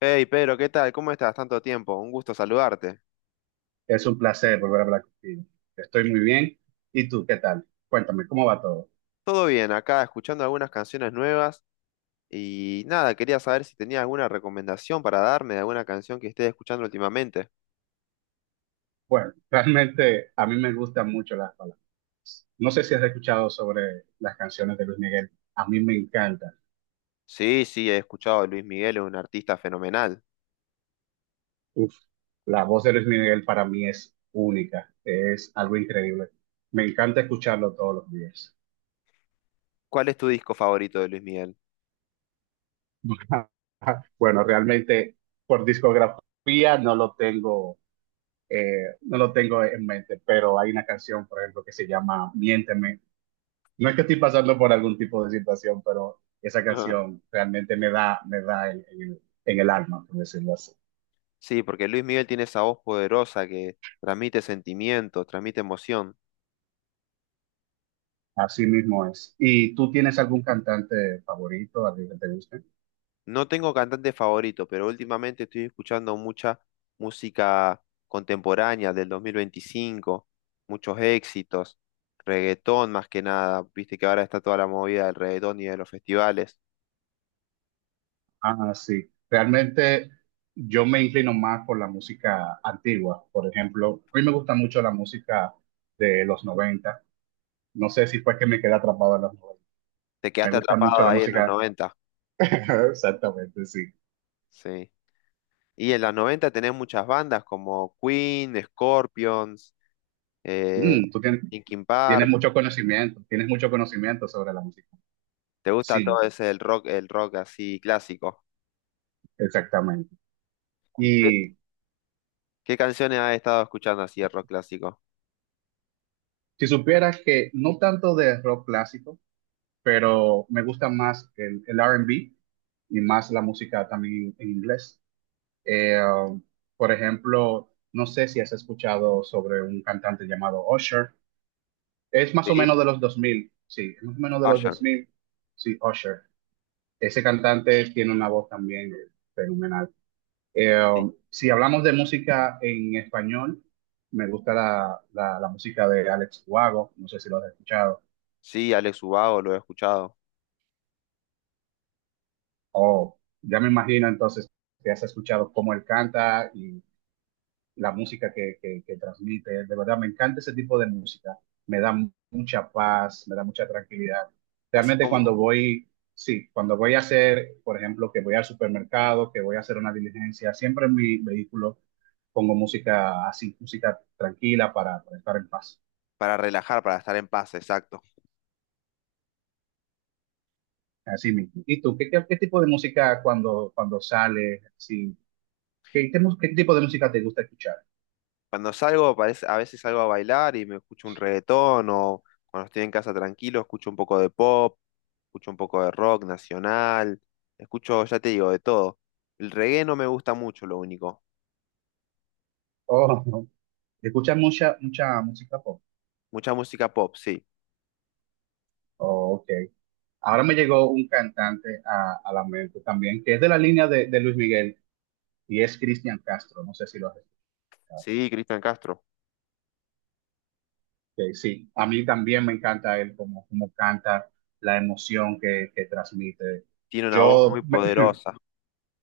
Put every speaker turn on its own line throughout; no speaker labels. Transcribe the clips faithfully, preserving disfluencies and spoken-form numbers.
Hey Pedro, ¿qué tal? ¿Cómo estás? Tanto tiempo, un gusto saludarte.
Es un placer volver a hablar contigo. Estoy muy bien. ¿Y tú qué tal? Cuéntame, ¿cómo va todo?
Todo bien, acá escuchando algunas canciones nuevas y nada, quería saber si tenías alguna recomendación para darme de alguna canción que estés escuchando últimamente.
Bueno, realmente a mí me gustan mucho las palabras. No sé si has escuchado sobre las canciones de Luis Miguel. A mí me encantan.
Sí, sí, he escuchado a Luis Miguel, es un artista fenomenal.
Uf, la voz de Luis Miguel para mí es única. Es algo increíble. Me encanta escucharlo todos los días.
¿Cuál es tu disco favorito de Luis Miguel?
Bueno, realmente por discografía no lo tengo, eh, no lo tengo en mente, pero hay una canción, por ejemplo, que se llama Miénteme. No es que estoy pasando por algún tipo de situación, pero esa canción realmente me da, me da en, en el, en el alma, por decirlo así.
Sí, porque Luis Miguel tiene esa voz poderosa que transmite sentimientos, transmite emoción.
Así mismo es. ¿Y tú tienes algún cantante favorito, alguien que te guste?
No tengo cantante favorito, pero últimamente estoy escuchando mucha música contemporánea del dos mil veinticinco, muchos éxitos, reggaetón más que nada. Viste que ahora está toda la movida del reggaetón y de los festivales.
Ah, sí. Realmente yo me inclino más por la música antigua. Por ejemplo, a mí me gusta mucho la música de los noventa. No sé si fue que me quedé atrapado en los noventa.
Te
Me
quedaste
gusta mucho
atrapado
la
ahí en los
música.
90,
Exactamente, sí.
sí. Y en los 90 tenés muchas bandas como Queen, Scorpions, eh,
Mm, tú tienes,
Linkin
tienes
Park.
mucho conocimiento, tienes mucho conocimiento sobre la música.
¿Te gusta
Sí,
todo ese el rock, el rock así clásico?
exactamente.
¿Y qué,
Y
qué canciones has estado escuchando así de rock clásico?
si supieras que no tanto de rock clásico, pero me gusta más el, el R y B y más la música también en inglés. Eh, um, por ejemplo, no sé si has escuchado sobre un cantante llamado Usher. Es más o
Sí,
menos de los dos mil. Sí, es más o menos de los dos
Usher.
mil. Sí, Usher. Ese cantante tiene una voz también fenomenal. Eh,
Sí,
si hablamos de música en español, me gusta la, la- la música de Alex Huago, no sé si lo has escuchado,
Sí, Alex Ubago lo he escuchado.
o ya me imagino entonces que has escuchado cómo él canta la música que, que, que transmite. De verdad, me encanta ese tipo de música. Me da mu- mucha paz, me da mucha tranquilidad.
Así
Realmente
como
cuando voy, sí, cuando voy a hacer, por ejemplo, que voy al supermercado, que voy a hacer una diligencia, siempre en mi vehículo pongo música así, música tranquila para, para estar en paz.
para relajar, para estar en paz, exacto.
Así mismo. ¿Y tú, qué, qué, qué tipo de música cuando, cuando sales? Sí, ¿qué, qué, mu- qué tipo de música te gusta escuchar?
Cuando salgo, parece- a veces salgo a bailar y me escucho un reggaetón o cuando estoy en casa tranquilo, escucho un poco de pop, escucho un poco de rock nacional, escucho, ya te digo, de todo. El reggae no me gusta mucho, lo único.
Oh, ¿escuchas mucha, mucha música pop?
Mucha música pop, sí.
Oh, ok. Ahora me llegó un cantante a, a la mente también, que es de la línea de, de Luis Miguel y es Cristian Castro. No sé si lo has escuchado.
Sí, Cristian Castro.
Que sí, a mí también me encanta él, como, como canta, la emoción que, que transmite.
Tiene una voz muy
Yo, me-
poderosa.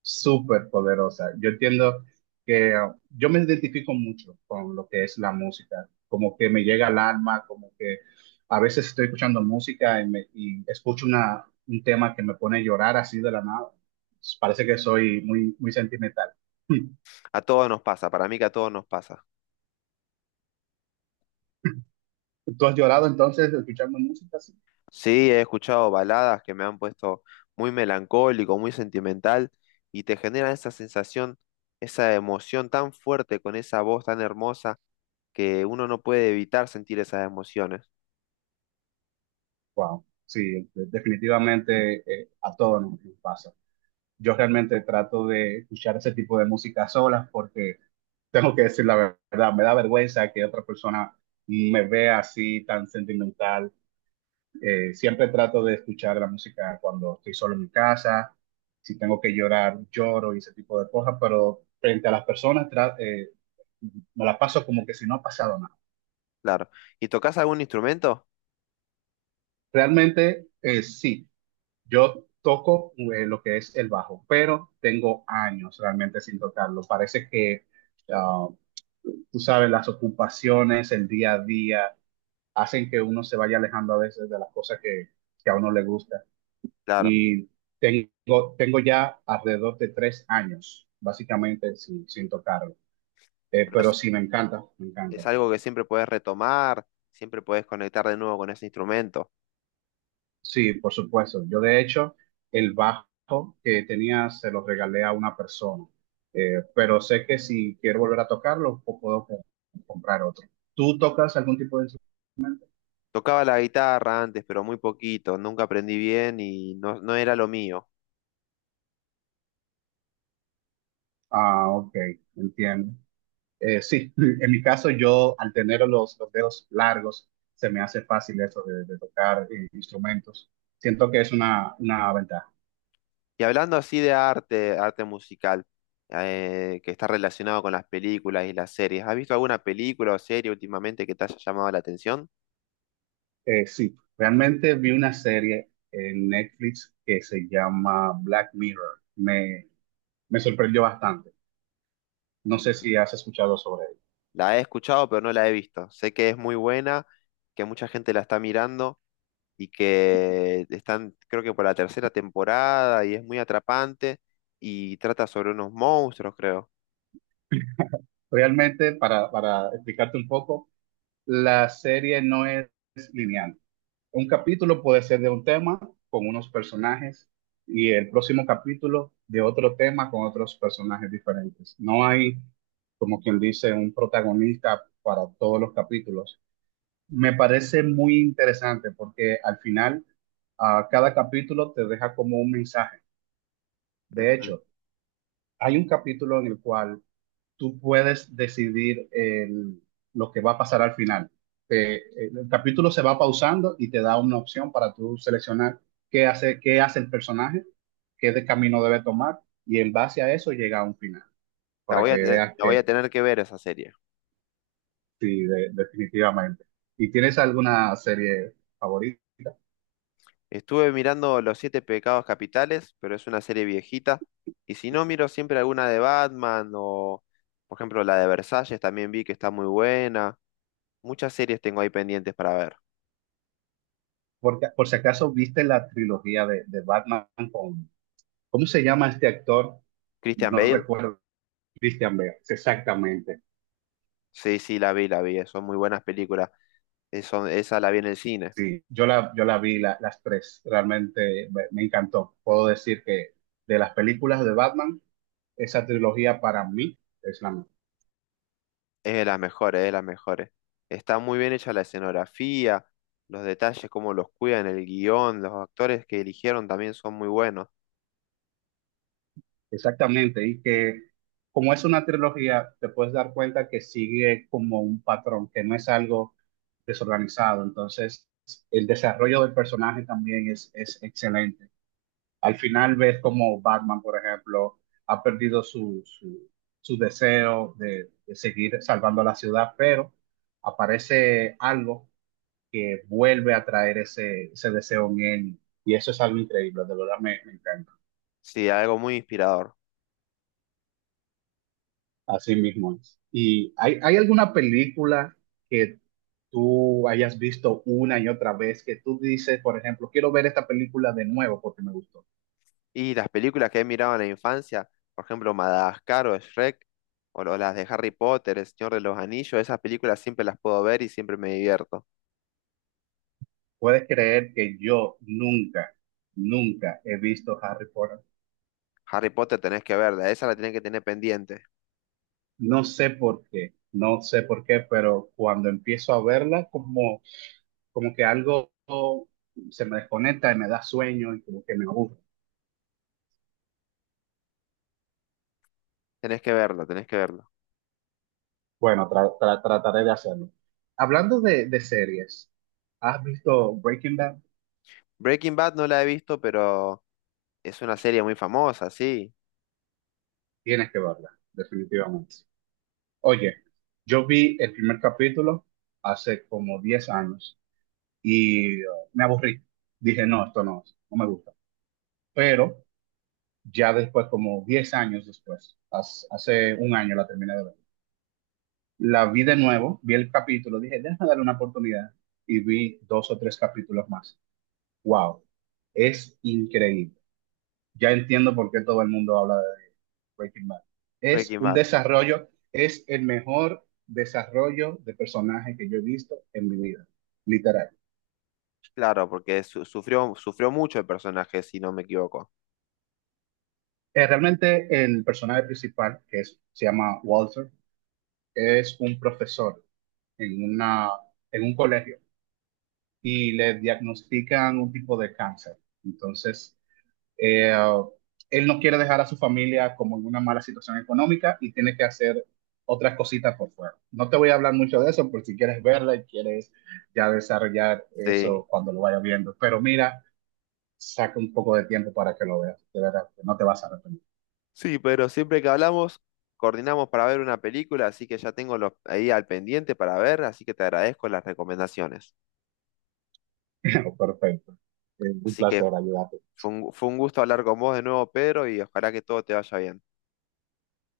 Súper poderosa. Yo entiendo que uh, yo me identifico mucho con lo que es la música, como que me llega al alma, como que a veces estoy escuchando música y, me- y escucho una, un tema que me pone a llorar así de la nada. Pues, parece que soy muy, muy sentimental.
A todos nos pasa, para mí que a todos nos pasa.
¿Tú has llorado entonces escuchando música así?
Sí, he escuchado baladas que me han puesto muy melancólico, muy sentimental, y te generan esa sensación, esa emoción tan fuerte con esa voz tan hermosa que uno no puede evitar sentir esas emociones.
Wow, sí, de- definitivamente eh, a todos nos nos pasa. Yo realmente trato de escuchar ese tipo de música sola porque tengo que decir la verdad, me da vergüenza que otra persona me vea así tan sentimental. Eh, siempre trato de escuchar la música cuando estoy solo en mi casa, si tengo que llorar, lloro y ese tipo de cosas, pero frente a las personas tra- eh, me la paso como que si no ha pasado nada.
Claro. ¿Y tocas algún instrumento?
Realmente eh, sí, yo toco eh, lo que es el bajo, pero tengo años realmente sin tocarlo. Parece que ah, tú sabes, las ocupaciones, el día a día, hacen que uno se vaya alejando a veces de las cosas que, que a uno le gusta.
Claro.
Y tengo, tengo ya alrededor de tres años, básicamente, sin, sin tocarlo. Eh,
Pero es,
pero sí, me encanta, me encanta.
es algo que siempre puedes retomar, siempre puedes conectar de nuevo con ese instrumento.
Sí, por supuesto. Yo, de hecho, el bajo que tenía se lo regalé a una persona. Eh, pero sé que si quiero volver a tocarlo, po- puedo co- comprar otro. ¿Tú tocas algún tipo de instru-
Tocaba la guitarra antes, pero muy poquito, nunca aprendí bien y no, no era lo mío.
Ah, ok, entiendo. Eh, sí, en mi caso yo al tener los, los dedos largos se me hace fácil eso de, de tocar eh, instrumentos. Siento que es una, una ventaja.
Y hablando así de arte, arte musical, eh, que está relacionado con las películas y las series, ¿has visto alguna película o serie últimamente que te haya llamado la atención?
Eh, sí, realmente vi una serie en Netflix que se llama Black Mirror. Me, me sorprendió bastante. No sé
Mm.
si has escuchado sobre ella.
La he escuchado, pero no la he visto. Sé que es muy buena, que mucha gente la está mirando y que están, creo que por la tercera temporada y es muy atrapante y trata sobre unos monstruos, creo.
Realmente, para, para explicarte un poco, la serie no es lineal. Un capítulo puede ser de un tema con unos personajes y el próximo capítulo de otro tema con otros personajes diferentes. No hay, como quien dice, un protagonista para todos los capítulos. Me parece muy interesante porque al final a cada capítulo te deja como un mensaje. De
Ujú.
hecho, hay un capítulo en el cual tú puedes decidir el- lo que va a pasar al final. Te- el el capítulo se va pausando y te da una opción para tú seleccionar qué hace, qué hace el personaje, qué de camino debe tomar, y en base a eso llega a un final,
La
para
voy
que
a, te-
veas
la voy a
que.
tener que ver esa serie.
Sí, de- definitivamente. ¿Y tienes alguna serie favorita?
Estuve mirando Los Siete Pecados Capitales, pero es una serie viejita. Y si no, miro siempre alguna de Batman o, por ejemplo, la de Versalles, también vi que está muy buena. Muchas series tengo ahí pendientes para ver.
Porque, por si acaso viste la trilogía de, de Batman con, ¿cómo se llama este actor?
Christian
No
Bale,
recuerdo, Christian Bale, exactamente.
sí, sí, la vi, la vi. Son muy buenas películas. Eh, son- esa la vi en el cine.
Sí, yo la, yo la vi la- las tres, realmente me, me encantó. Puedo decir que de las películas de Batman, esa trilogía para mí es la mejor.
Es de las mejores, es de las mejores. Está muy bien hecha la escenografía, los detalles, cómo los cuidan, el guión, los actores que eligieron también son muy buenos.
Exactamente, y que como es una trilogía, te puedes dar cuenta que sigue como un patrón, que no es algo desorganizado. Entonces, el desarrollo del personaje también es, es excelente. Al final ves como Batman, por ejemplo, ha perdido su, su, su deseo de, de seguir salvando la ciudad, pero aparece algo que vuelve a traer ese, ese deseo en él. Y eso es algo increíble, de verdad me, me encanta.
Sí, algo muy inspirador.
Así mismo es. ¿Y hay, hay alguna película que tú hayas visto una y otra vez que tú dices, por ejemplo, quiero ver esta película de nuevo porque me gustó?
Y las películas que he mirado en la infancia, por ejemplo, Madagascar o Shrek, o lo- las de Harry Potter, El Señor de los Anillos, esas películas siempre las puedo ver y siempre me divierto.
¿Puedes creer que yo nunca, nunca he visto Harry Potter?
Harry Potter tenés que verla, esa la tenés que tener pendiente.
No sé por qué, no sé por qué, pero cuando empiezo a verla, como, como que algo se me desconecta y me da sueño y como que me aburre.
Tenés que verla, tenés que verla.
Bueno, tra- tra- trataré de hacerlo. Hablando de, de series, ¿has visto Breaking Bad?
Breaking Bad no la he visto, pero es una serie muy famosa, sí.
Tienes que verla, definitivamente. Oye, yo vi el primer capítulo hace como diez años y eh, me aburrí. Dije, no, esto no, no me gusta. Pero ya después, como diez años después, hace, hace un año la terminé de ver. La vi de nuevo, vi el capítulo, dije, déjame darle una oportunidad y vi dos o tres capítulos más. ¡Wow! Es increíble. Ya entiendo por qué todo el mundo habla de Breaking Bad. Es
Breaking
un
Bad,
desarrollo, es el mejor desarrollo de personaje que yo he visto en mi vida, literal.
claro, porque su- sufrió, sufrió mucho el personaje, si no me equivoco.
Eh, realmente el personaje principal, que es, se llama Walter, es un profesor en una, en un colegio y le diagnostican un tipo de cáncer. Entonces, eh, él no quiere dejar a su familia como en una mala situación económica y tiene que hacer otras cositas por fuera. No te voy a hablar mucho de eso por si quieres verla y quieres ya desarrollar
Sí.
eso cuando lo vayas viendo. Pero mira, saca un poco de tiempo para que lo veas. De verdad, que no te vas a arrepentir.
Sí, pero siempre que hablamos, coordinamos para ver una película, así que ya tengo los, ahí al pendiente para ver, así que te agradezco las recomendaciones.
Perfecto. Es un
Así que
placer ayudarte.
fue un, fue un gusto hablar con vos de nuevo, Pedro, y ojalá que todo te vaya bien.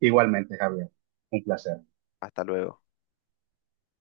Igualmente, Javier. Un placer.
Hasta luego.